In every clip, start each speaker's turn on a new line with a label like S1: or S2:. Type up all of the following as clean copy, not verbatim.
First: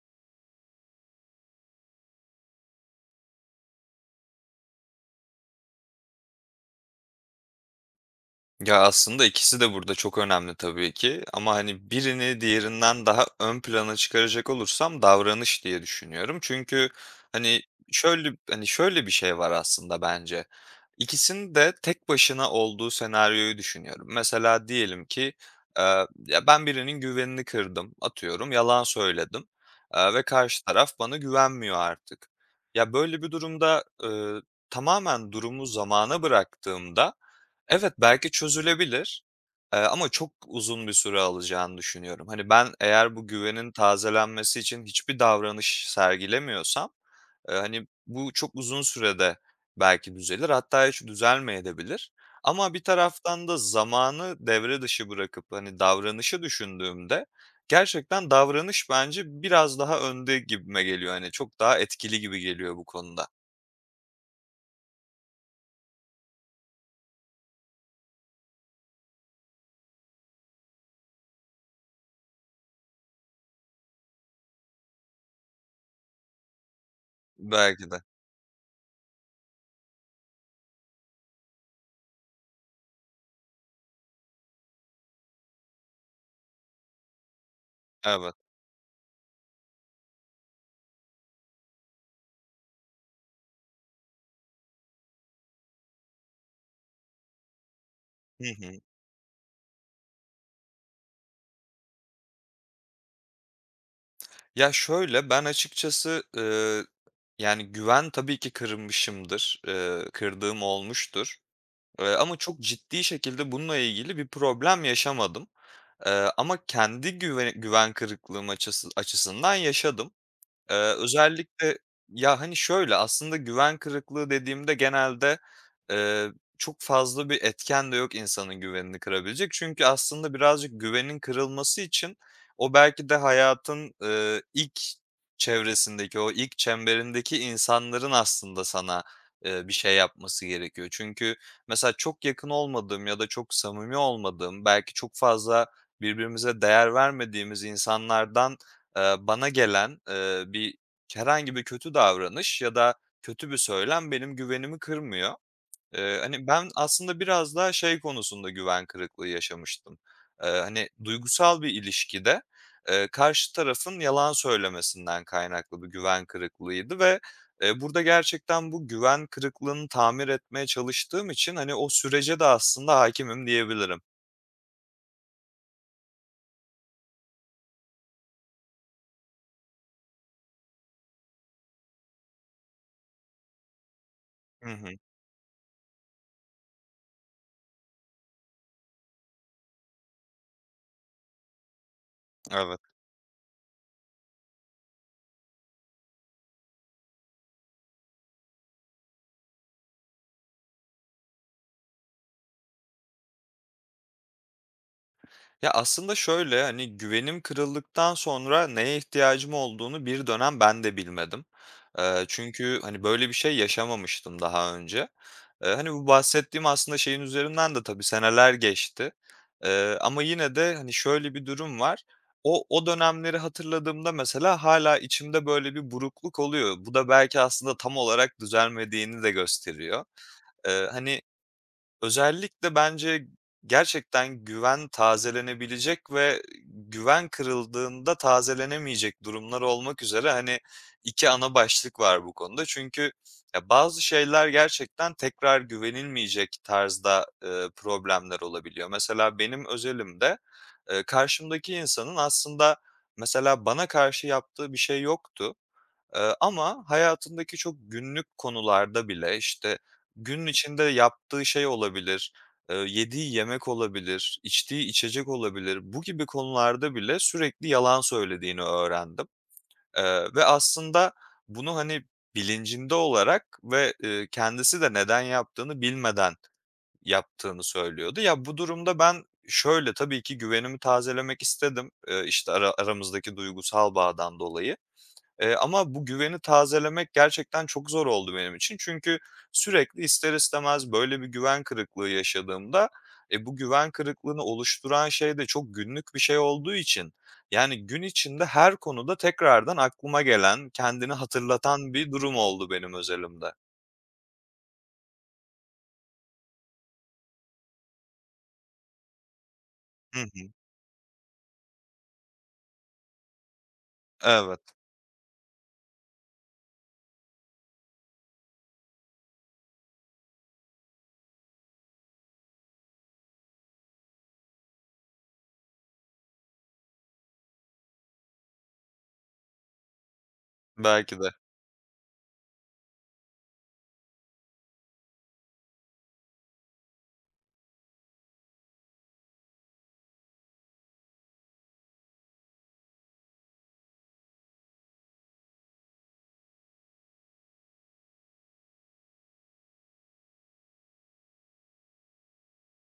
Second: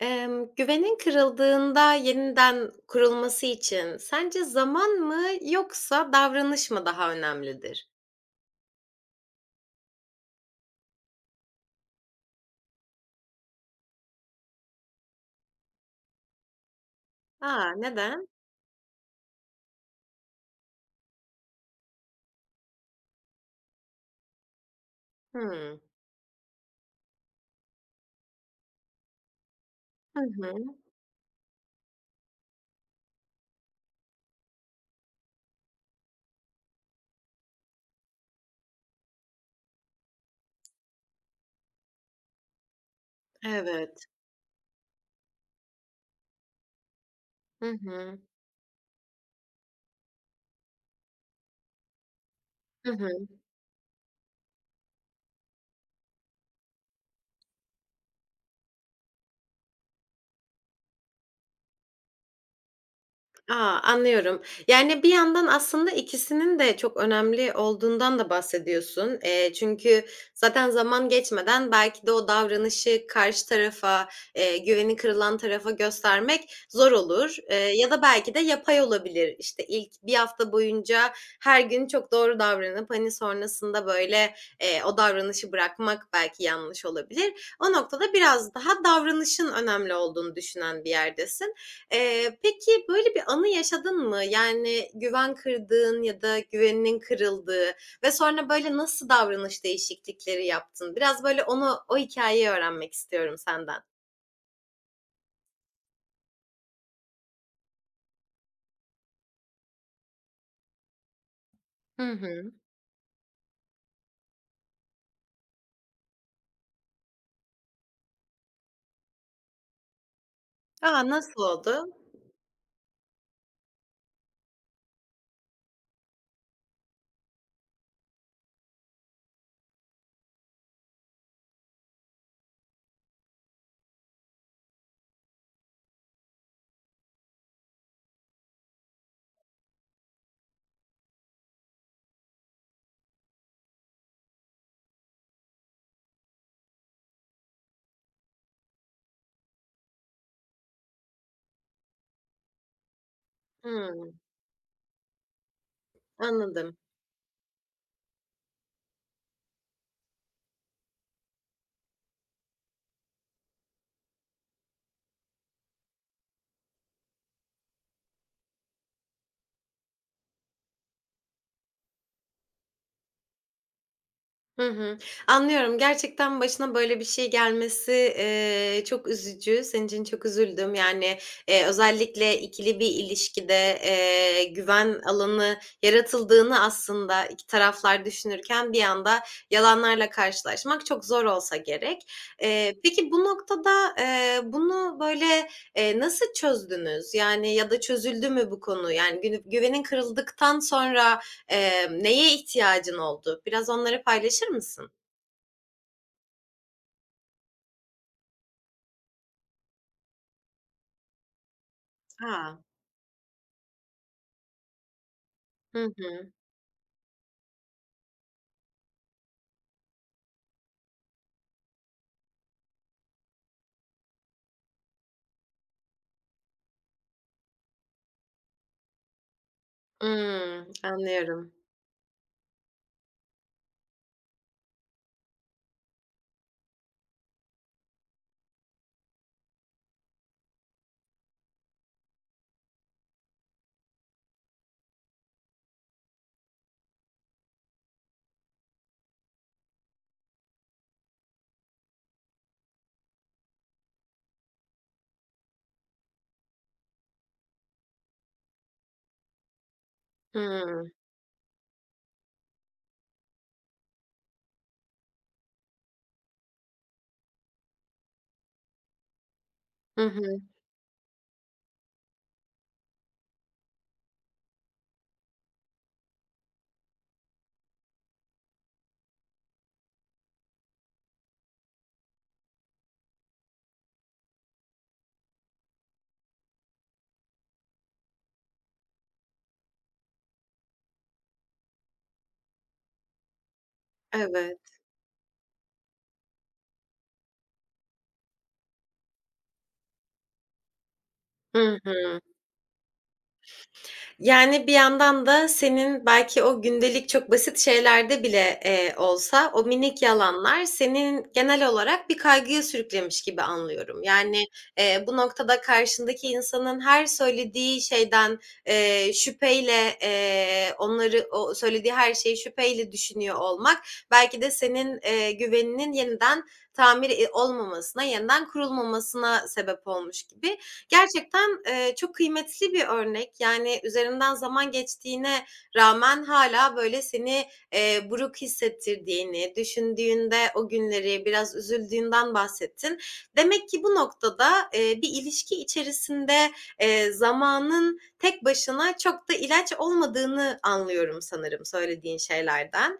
S1: Güvenin kırıldığında yeniden kurulması için sence zaman mı yoksa davranış mı daha önemlidir?
S2: Ya, aslında ikisi de burada çok önemli tabii ki ama, hani, birini diğerinden daha ön plana çıkaracak olursam davranış diye düşünüyorum. Çünkü, hani,
S1: A! Neden?
S2: hani, şöyle bir şey var aslında bence. İkisinin de tek başına olduğu senaryoyu düşünüyorum. Mesela diyelim ki,
S1: Hımm.
S2: ya, ben birinin güvenini kırdım, atıyorum, yalan söyledim,
S1: Hı
S2: ve
S1: hı.
S2: karşı taraf bana güvenmiyor artık. Ya, böyle bir durumda, tamamen durumu zamana bıraktığımda evet, belki çözülebilir, ama çok uzun bir süre alacağını düşünüyorum. Hani, ben eğer bu güvenin
S1: Evet.
S2: tazelenmesi için hiçbir davranış sergilemiyorsam,
S1: Hı
S2: hani,
S1: hı.
S2: bu çok uzun sürede belki düzelir, hatta hiç düzelmeyebilir. Ama bir
S1: Hı hı.
S2: taraftan da zamanı devre dışı bırakıp, hani, davranışı düşündüğümde gerçekten davranış bence biraz daha önde gibime geliyor. Hani, çok daha etkili gibi geliyor bu konuda.
S1: A, anlıyorum. Yani, bir yandan aslında ikisinin de çok önemli olduğundan da bahsediyorsun. Çünkü zaten zaman geçmeden belki de o davranışı karşı tarafa, güveni kırılan tarafa göstermek zor olur,
S2: Belki
S1: ya
S2: de.
S1: da belki de yapay olabilir. İşte, ilk bir hafta boyunca her gün çok doğru davranıp, hani, sonrasında, böyle, o davranışı bırakmak belki yanlış olabilir. O noktada
S2: Evet.
S1: biraz daha davranışın önemli olduğunu düşünen bir yerdesin. Peki, böyle bir anı yaşadın mı? Yani güven kırdığın ya da güveninin kırıldığı ve
S2: Hı
S1: sonra böyle
S2: hı.
S1: nasıl davranış değişiklikleri yaptın? Biraz böyle onu, o hikayeyi öğrenmek istiyorum senden.
S2: Ya, şöyle, ben açıkçası, yani, güven tabii ki kırmışımdır, kırdığım olmuştur,
S1: Hı
S2: ama
S1: hı.
S2: çok ciddi şekilde bununla ilgili bir problem yaşamadım. Ama kendi güven kırıklığım açısından yaşadım.
S1: A, nasıl
S2: Özellikle
S1: oldu?
S2: ya, hani, şöyle, aslında güven kırıklığı dediğimde genelde, eee, çok fazla bir etken de yok insanın güvenini kırabilecek. Çünkü aslında birazcık güvenin kırılması için o belki de hayatın, ilk çevresindeki, o ilk çemberindeki insanların aslında sana, bir şey yapması gerekiyor. Çünkü mesela çok yakın olmadığım ya da çok samimi olmadığım, belki çok fazla birbirimize değer vermediğimiz insanlardan bana gelen, herhangi bir kötü davranış ya da kötü bir söylem
S1: Hımm,
S2: benim güvenimi kırmıyor. Hani, ben
S1: Anladım.
S2: aslında biraz daha şey konusunda güven kırıklığı yaşamıştım. Hani, duygusal bir ilişkide, karşı tarafın yalan söylemesinden kaynaklı bir güven kırıklığıydı ve, burada gerçekten bu güven kırıklığını tamir etmeye çalıştığım için, hani, o sürece de aslında hakimim diyebilirim.
S1: Hı hı. Anlıyorum. Gerçekten başına böyle bir şey gelmesi, çok üzücü. Senin için çok üzüldüm. Yani, özellikle ikili bir ilişkide,
S2: Hı hı.
S1: güven alanı yaratıldığını aslında 2 taraflar düşünürken bir anda yalanlarla karşılaşmak çok zor olsa gerek.
S2: Evet.
S1: Peki bu noktada, bunu böyle, nasıl çözdünüz? Yani ya da çözüldü mü bu konu? Yani günü güvenin kırıldıktan sonra, neye ihtiyacın oldu? Biraz onları paylaşır mısın?
S2: Ya, aslında şöyle, hani, güvenim kırıldıktan sonra neye ihtiyacım olduğunu bir dönem ben de bilmedim.
S1: A!
S2: Çünkü, hani, böyle bir şey yaşamamıştım daha önce.
S1: Hı
S2: Hani, bu
S1: hı.
S2: bahsettiğim aslında şeyin üzerinden de tabii seneler geçti. Ama yine de, hani, şöyle bir durum var. O dönemleri hatırladığımda mesela hala içimde böyle bir burukluk oluyor. Bu da belki aslında tam olarak düzelmediğini de gösteriyor. Hani,
S1: Anlıyorum.
S2: özellikle bence gerçekten güven tazelenebilecek ve güven kırıldığında tazelenemeyecek durumlar olmak üzere, hani, 2 ana başlık var bu konuda. Çünkü ya, bazı şeyler gerçekten tekrar güvenilmeyecek tarzda, problemler olabiliyor. Mesela benim özelimde, karşımdaki insanın aslında mesela bana karşı yaptığı bir şey yoktu. Ama hayatındaki çok günlük konularda bile, işte, günün içinde
S1: Hımm.
S2: yaptığı şey olabilir, yediği yemek olabilir, içtiği içecek olabilir. Bu gibi konularda bile sürekli yalan söylediğini öğrendim,
S1: Hı hı.
S2: ve aslında bunu, hani, bilincinde olarak ve, kendisi de neden yaptığını bilmeden yaptığını söylüyordu. Ya, bu durumda ben şöyle, tabii ki güvenimi tazelemek istedim, işte, aramızdaki duygusal bağdan dolayı. Ama bu güveni tazelemek gerçekten çok zor oldu benim için. Çünkü sürekli ister istemez böyle bir güven kırıklığı yaşadığımda, bu güven kırıklığını
S1: Evet.
S2: oluşturan şey de çok günlük bir şey olduğu için, yani gün içinde her konuda tekrardan aklıma gelen, kendini
S1: Hı
S2: hatırlatan bir
S1: hı.
S2: durum oldu benim özelimde.
S1: Yani, bir yandan da senin belki o gündelik çok basit şeylerde bile, olsa o minik
S2: Hı hı.
S1: yalanlar senin genel olarak bir kaygıya sürüklemiş gibi anlıyorum. Yani,
S2: Evet,
S1: bu noktada karşındaki insanın her söylediği şeyden, şüpheyle, onları o söylediği her şeyi şüpheyle düşünüyor olmak belki de senin, güveninin yeniden tamir, olmamasına, yeniden kurulmamasına sebep olmuş gibi.
S2: belki de.
S1: Gerçekten, çok kıymetli bir örnek. Yani, üzerinden zaman geçtiğine rağmen hala böyle, seni, buruk hissettirdiğini, düşündüğünde o günleri, biraz üzüldüğünden bahsettin. Demek ki bu noktada, bir ilişki içerisinde, zamanın tek başına çok da ilaç olmadığını anlıyorum sanırım söylediğin şeylerden.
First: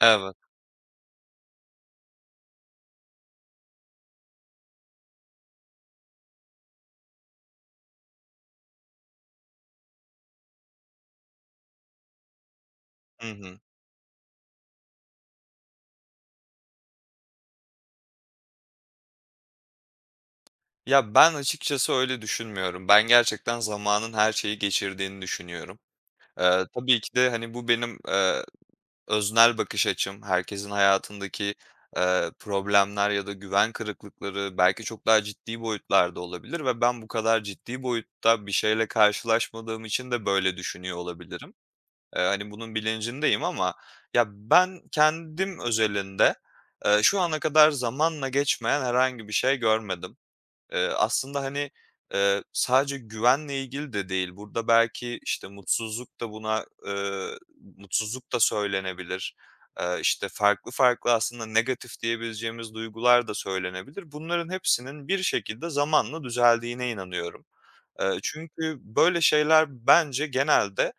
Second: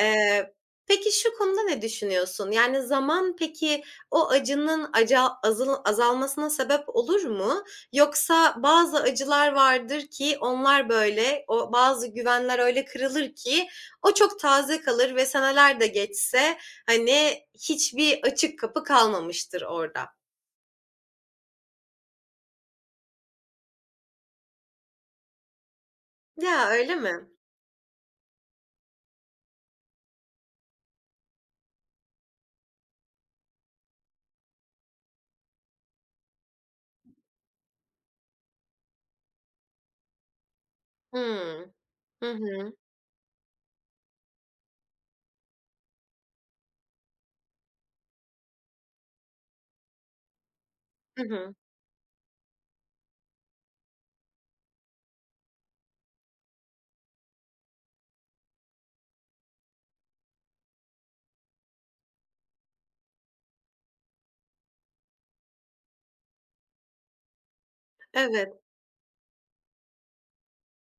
S2: Evet.
S1: peki şu konuda ne düşünüyorsun? Yani, zaman peki, o acının aca azal azalmasına sebep olur mu? Yoksa bazı acılar vardır ki onlar böyle, o bazı güvenler öyle
S2: Hı
S1: kırılır
S2: hı.
S1: ki o çok taze kalır ve seneler de geçse, hani, hiçbir açık kapı kalmamıştır orada.
S2: Ya, ben açıkçası öyle düşünmüyorum. Ben gerçekten zamanın her şeyi geçirdiğini düşünüyorum.
S1: Ya, öyle
S2: Tabii ki
S1: mi?
S2: de, hani, bu benim öznel bakış açım, herkesin hayatındaki, problemler ya da güven kırıklıkları belki çok daha ciddi boyutlarda olabilir ve ben bu kadar ciddi boyutta bir şeyle karşılaşmadığım için de böyle düşünüyor olabilirim.
S1: Hımm. Hı
S2: Hani,
S1: hı.
S2: bunun bilincindeyim ama ya, ben kendim özelinde, şu ana kadar zamanla geçmeyen herhangi bir şey görmedim.
S1: Hı
S2: Aslında,
S1: hı.
S2: hani, sadece güvenle ilgili de değil. Burada belki, işte, mutsuzluk da söylenebilir. İşte, farklı farklı aslında negatif diyebileceğimiz duygular da söylenebilir. Bunların hepsinin bir şekilde zamanla düzeldiğine inanıyorum.
S1: Evet.
S2: Çünkü böyle şeyler bence genelde,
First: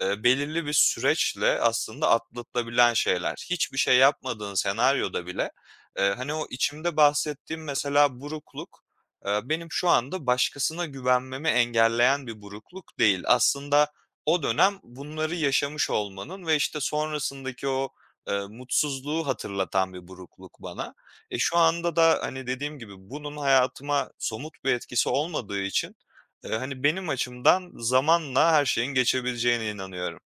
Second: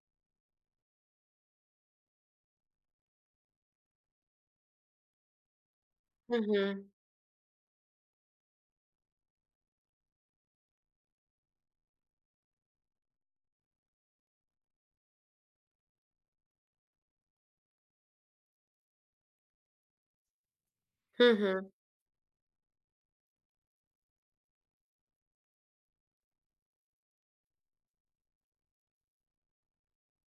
S2: belirli bir süreçle aslında atlatılabilen şeyler. Hiçbir şey yapmadığın senaryoda bile, hani,
S1: Hı
S2: o
S1: hı.
S2: içimde bahsettiğim mesela burukluk, benim şu anda başkasına güvenmemi engelleyen bir burukluk değil. Aslında o dönem bunları yaşamış olmanın ve, işte, sonrasındaki o, mutsuzluğu hatırlatan bir burukluk bana.
S1: Hı
S2: Şu
S1: hı.
S2: anda da, hani, dediğim gibi bunun hayatıma somut bir etkisi olmadığı için, hani, benim açımdan zamanla her şeyin geçebileceğine inanıyorum.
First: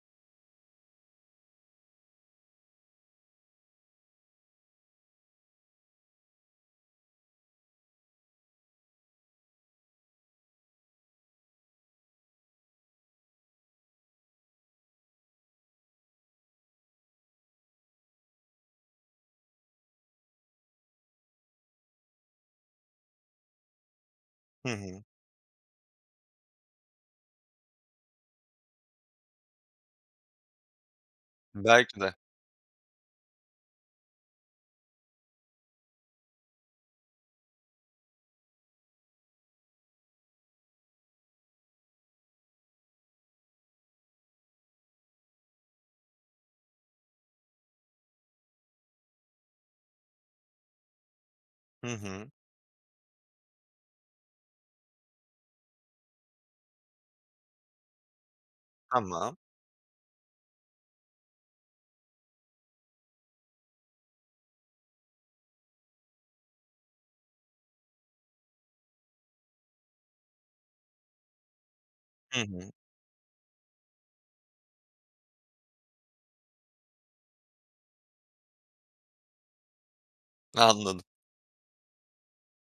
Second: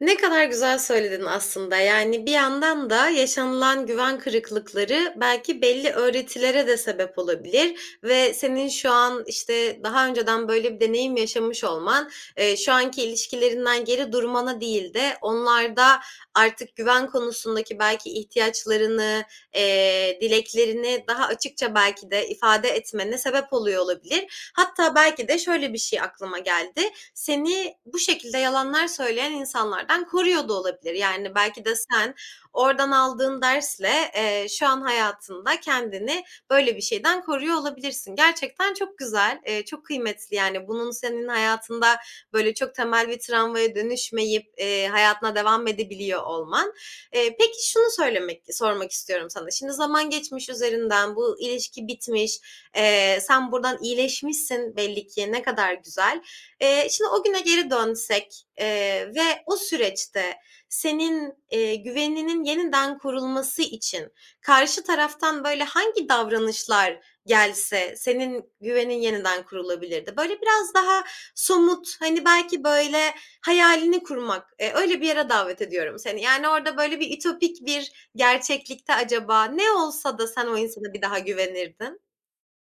S1: Ne kadar güzel söyledin aslında. Yani bir yandan da yaşanılan güven kırıklıkları belki belli öğretilere de sebep olabilir ve senin şu an, işte, daha önceden böyle bir deneyim yaşamış olman, şu anki ilişkilerinden geri durmana değil de onlarda artık güven konusundaki belki ihtiyaçlarını, dileklerini daha açıkça belki de ifade etmene sebep oluyor olabilir.
S2: Hı
S1: Hatta
S2: hı.
S1: belki de şöyle bir şey aklıma geldi seni bu şekilde yalanlar söyleyen insanlardan koruyor da olabilir. Yani belki de
S2: Belki de.
S1: sen oradan aldığın dersle, şu an hayatında kendini böyle bir şeyden koruyor olabilirsin. Gerçekten çok güzel, çok kıymetli yani bunun senin hayatında böyle çok temel bir travmaya dönüşmeyip, hayatına devam edebiliyor olman. Peki şunu söylemek sormak istiyorum sana. Şimdi zaman geçmiş üzerinden, bu
S2: Hı
S1: ilişki
S2: hı.
S1: bitmiş, sen buradan iyileşmişsin belli ki ne kadar güzel. Şimdi o güne geri dönsek,
S2: Tamam.
S1: ve o süreçte senin, güveninin yeniden kurulması için karşı taraftan böyle hangi davranışlar gelse senin güvenin yeniden kurulabilirdi? Böyle biraz daha somut, hani,
S2: Hı
S1: belki
S2: hı.
S1: böyle hayalini kurmak, öyle bir yere davet ediyorum seni. Yani orada böyle bir ütopik bir gerçeklikte acaba ne olsa da sen o insana
S2: Anladım.
S1: bir daha güvenirdin?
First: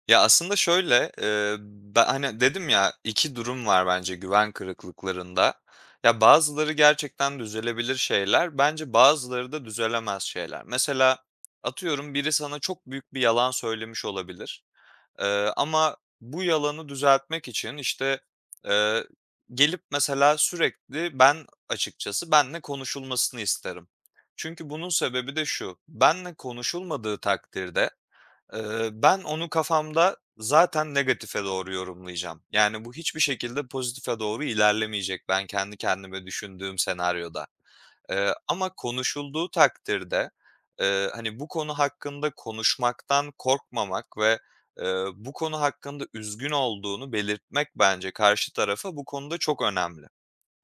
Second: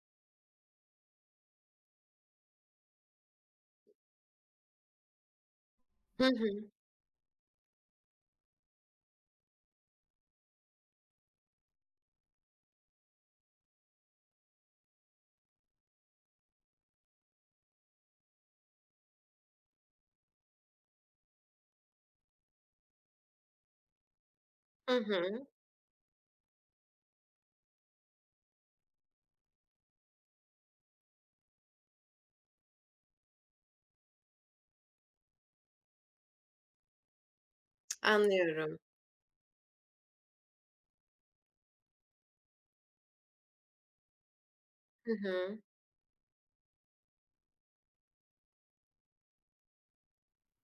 S2: Ya, aslında şöyle, ben, hani, dedim ya 2 durum var bence güven kırıklıklarında. Ya,
S1: Hı hı.
S2: bazıları gerçekten düzelebilir şeyler, bence bazıları da düzelemez şeyler. Mesela atıyorum biri sana çok büyük bir yalan söylemiş olabilir. Ama bu yalanı düzeltmek için, işte, eee, gelip mesela sürekli ben açıkçası benimle konuşulmasını isterim. Çünkü bunun
S1: Hı
S2: sebebi de
S1: hı.
S2: şu: benle konuşulmadığı takdirde ben onu kafamda zaten negatife doğru yorumlayacağım. Yani, bu hiçbir şekilde pozitife doğru ilerlemeyecek ben kendi kendime düşündüğüm senaryoda. Ama
S1: Anlıyorum.
S2: konuşulduğu takdirde, hani, bu konu hakkında konuşmaktan korkmamak ve,
S1: Hı
S2: bu
S1: hı.
S2: konu hakkında üzgün olduğunu belirtmek bence karşı tarafa bu konuda çok önemli.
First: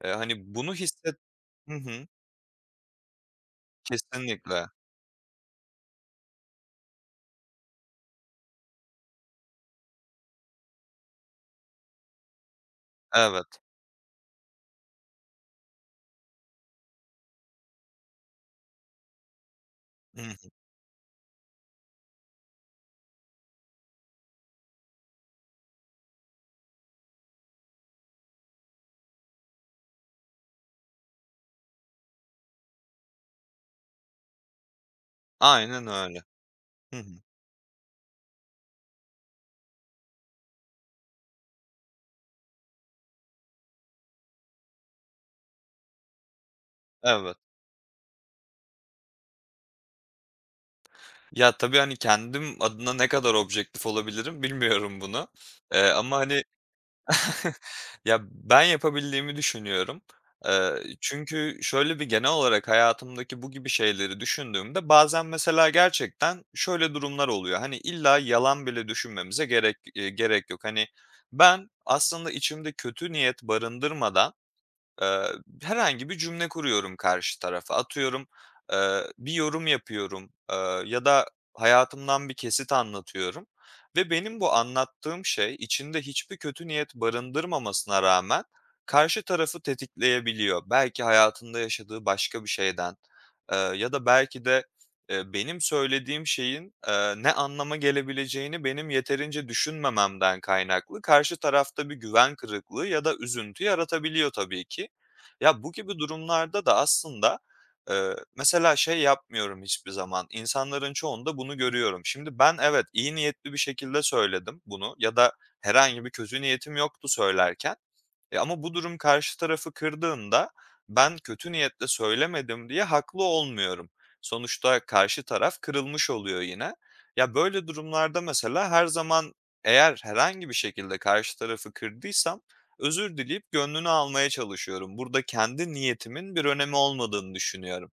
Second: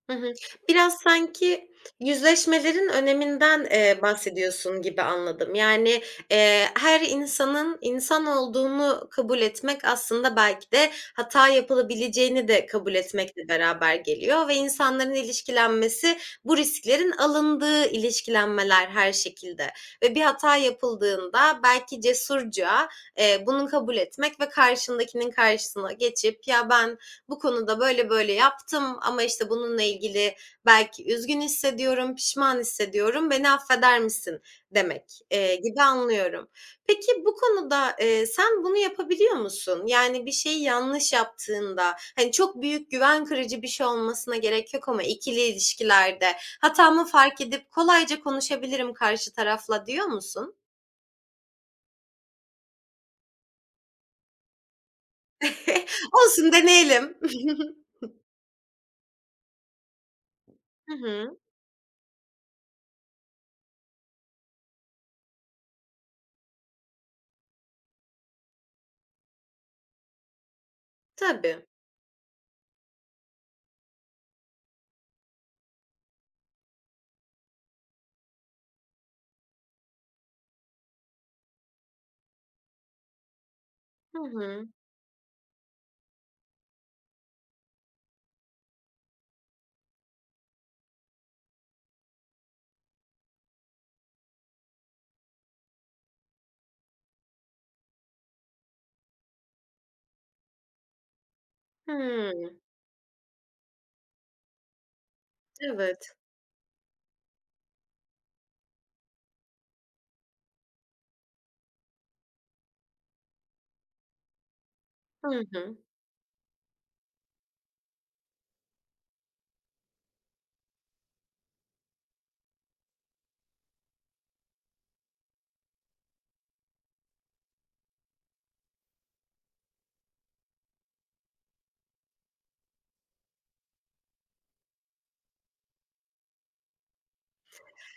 S1: Hı hı.
S2: Hani, bunu
S1: Biraz
S2: hisset.
S1: sanki
S2: Hı hı.
S1: yüzleşmelerin öneminden,
S2: Kesinlikle.
S1: bahsediyorsun gibi anladım. Yani, her insanın insan olduğunu kabul etmek aslında belki de hata yapılabileceğini de kabul etmekle
S2: Evet.
S1: beraber geliyor ve insanların ilişkilenmesi bu risklerin alındığı ilişkilenmeler her şekilde ve
S2: Hı
S1: bir
S2: hı.
S1: hata yapıldığında belki cesurca, bunu kabul etmek ve karşındakinin karşısına geçip "Ya, ben bu konuda böyle böyle yaptım ama işte bununla ilgili belki üzgün hissediyorum, pişman hissediyorum, beni affeder misin demek, gibi
S2: Aynen öyle.
S1: anlıyorum.
S2: Hı hı.
S1: Peki bu konuda, sen bunu yapabiliyor musun? Yani bir şeyi yanlış yaptığında, hani, çok büyük güven kırıcı bir şey olmasına gerek yok ama ikili ilişkilerde hatamı
S2: Evet.
S1: fark edip kolayca konuşabilirim karşı tarafla diyor musun?
S2: Ya, tabii, hani, kendim adına ne kadar objektif olabilirim bilmiyorum bunu. Ama, hani,
S1: Olsun deneyelim.
S2: ya, ben yapabildiğimi düşünüyorum.
S1: Hı hı.
S2: Çünkü şöyle bir genel olarak hayatımdaki bu gibi şeyleri düşündüğümde bazen mesela gerçekten şöyle durumlar oluyor. Hani, illa yalan bile düşünmemize gerek yok. Hani,
S1: Tabii.
S2: ben aslında içimde kötü niyet barındırmadan Eee, herhangi bir cümle kuruyorum karşı tarafa. Atıyorum, bir yorum yapıyorum, ya da hayatımdan bir kesit anlatıyorum ve
S1: Hı
S2: benim bu
S1: hı.
S2: anlattığım şey içinde hiçbir kötü niyet barındırmamasına rağmen karşı tarafı tetikleyebiliyor. Belki hayatında yaşadığı başka bir şeyden, ya da belki de, benim söylediğim şeyin, ne anlama gelebileceğini benim yeterince düşünmememden kaynaklı karşı tarafta bir güven
S1: Hımm.
S2: kırıklığı ya da üzüntü yaratabiliyor tabii ki. Ya, bu gibi
S1: Evet.
S2: durumlarda da aslında, mesela şey yapmıyorum hiçbir zaman, insanların çoğunda bunu görüyorum. Şimdi ben evet, iyi niyetli bir şekilde söyledim bunu ya da
S1: Hı hı.
S2: herhangi bir kötü niyetim yoktu söylerken ama bu durum karşı tarafı kırdığında ben kötü niyetle söylemedim diye haklı olmuyorum. Sonuçta karşı taraf kırılmış oluyor yine. Ya, böyle durumlarda mesela her zaman eğer herhangi bir şekilde karşı tarafı kırdıysam özür dileyip gönlünü almaya çalışıyorum. Burada kendi niyetimin bir önemi olmadığını düşünüyorum.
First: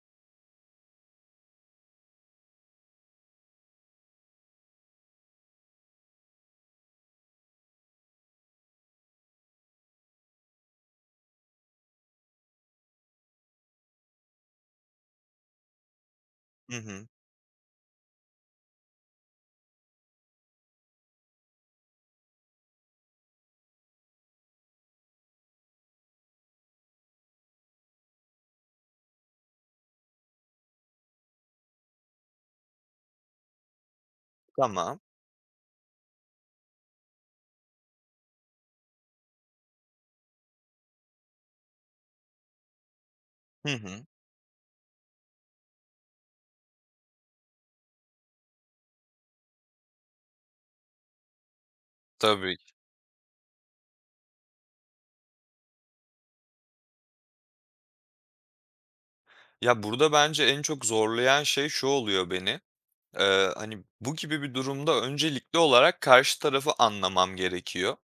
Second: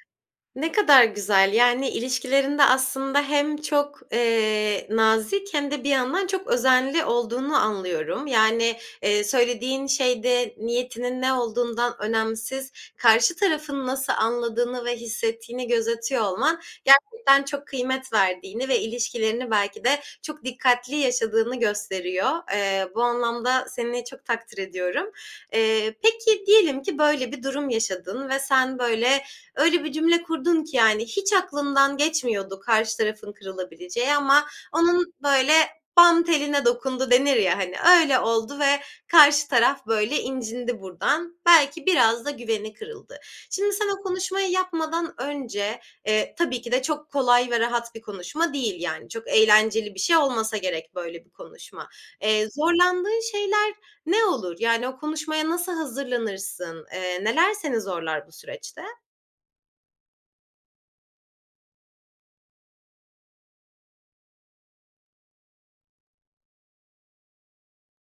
S1: Ne kadar güzel. Yani ilişkilerinde aslında hem çok, nazik hem de bir yandan çok özenli olduğunu anlıyorum. Yani, söylediğin şeyde niyetinin ne olduğundan önemsiz, karşı tarafın nasıl anladığını ve hissettiğini gözetiyor olman
S2: Hı hı.
S1: gerçekten çok kıymet verdiğini ve ilişkilerini belki de çok dikkatli yaşadığını gösteriyor. Bu anlamda seni çok takdir ediyorum. Peki diyelim ki böyle bir durum yaşadın ve sen böyle, öyle bir cümle kurdun ki yani hiç aklından geçmiyordu karşı tarafın kırılabileceği ama
S2: Tamam.
S1: onun böyle bam teline dokundu denir ya hani öyle oldu ve karşı taraf böyle incindi buradan. Belki biraz da güveni kırıldı.
S2: Hı
S1: Şimdi sen o
S2: hı.
S1: konuşmayı yapmadan önce tabii ki de çok kolay ve rahat bir konuşma değil yani. Çok eğlenceli bir şey olmasa gerek böyle bir konuşma.
S2: Tabii.
S1: Zorlandığın şeyler ne olur? Yani o konuşmaya nasıl hazırlanırsın? Neler seni zorlar bu süreçte?
S2: Ya, burada bence en çok zorlayan şey şu oluyor beni. Hani, bu gibi bir durumda öncelikli olarak karşı tarafı anlamam gerekiyor,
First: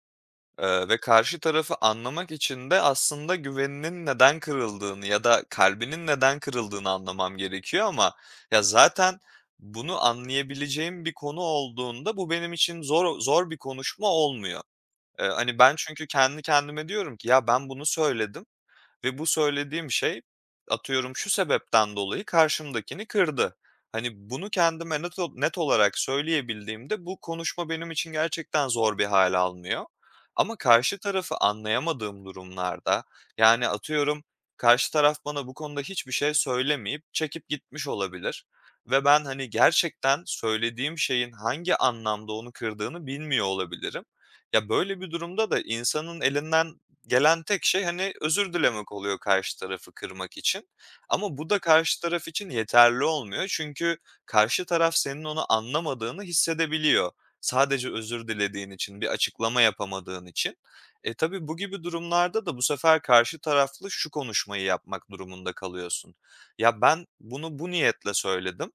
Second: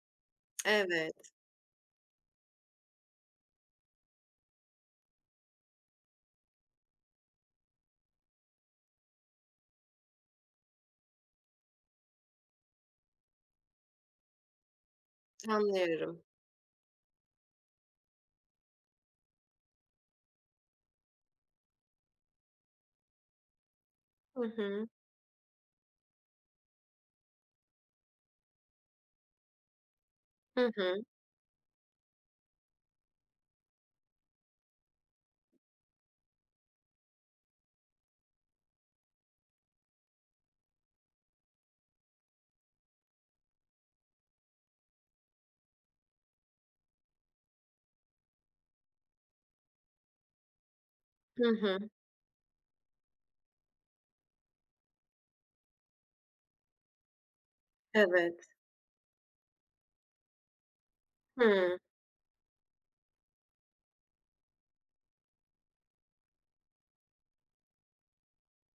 S2: ve
S1: Evet,
S2: karşı tarafı anlamak için de aslında güveninin neden kırıldığını ya da kalbinin neden kırıldığını anlamam gerekiyor ama ya, zaten bunu anlayabileceğim bir konu olduğunda bu benim için zor bir konuşma olmuyor. Hani, ben çünkü
S1: anlıyorum.
S2: kendi kendime diyorum ki, "Ya, ben bunu söyledim ve bu söylediğim şey, atıyorum, şu sebepten dolayı karşımdakini kırdı." Hani,
S1: Hı
S2: bunu
S1: hı.
S2: kendime net olarak söyleyebildiğimde bu konuşma benim için gerçekten zor bir hale almıyor. Ama
S1: Hı
S2: karşı
S1: hı.
S2: tarafı anlayamadığım durumlarda, yani, atıyorum, karşı taraf bana bu konuda hiçbir şey söylemeyip çekip gitmiş olabilir ve ben, hani, gerçekten söylediğim şeyin hangi anlamda onu kırdığını bilmiyor olabilirim. Ya, böyle bir durumda da insanın elinden gelen tek şey, hani, özür dilemek oluyor karşı tarafı kırmak için ama
S1: Hı
S2: bu da
S1: hı.
S2: karşı taraf için yeterli olmuyor. Çünkü karşı taraf senin onu anlamadığını hissedebiliyor. Sadece özür
S1: Evet.
S2: dilediğin için, bir açıklama yapamadığın için. Tabii bu
S1: Hıı.
S2: gibi durumlarda da bu sefer karşı taraflı şu konuşmayı yapmak durumunda kalıyorsun. "Ya, ben bunu bu niyetle söyledim.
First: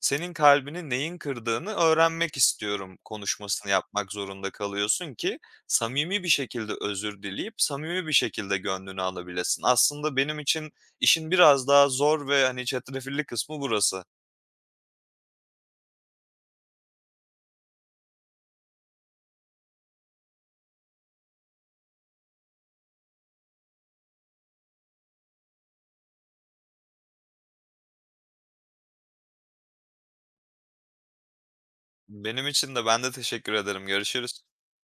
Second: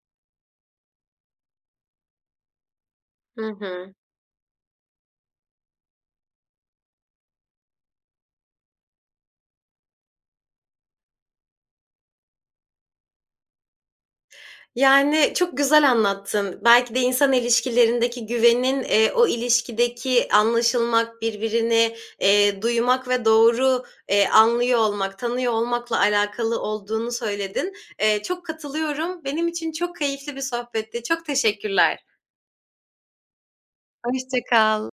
S2: Senin kalbini neyin kırdığını öğrenmek istiyorum."
S1: Hı
S2: konuşmasını
S1: hı.
S2: yapmak zorunda kalıyorsun ki samimi bir şekilde özür dileyip samimi bir şekilde gönlünü alabilesin. Aslında benim için işin biraz daha zor ve, hani, çetrefilli kısmı burası.
S1: Yani, çok güzel anlattın. Belki de insan ilişkilerindeki güvenin, o ilişkideki anlaşılmak, birbirini, duymak ve doğru, anlıyor olmak, tanıyor olmakla alakalı olduğunu söyledin. Çok katılıyorum. Benim için çok keyifli bir sohbetti. Çok teşekkürler.
S2: Benim için de. Ben de teşekkür ederim.
S1: Hoşça
S2: Görüşürüz.
S1: kal.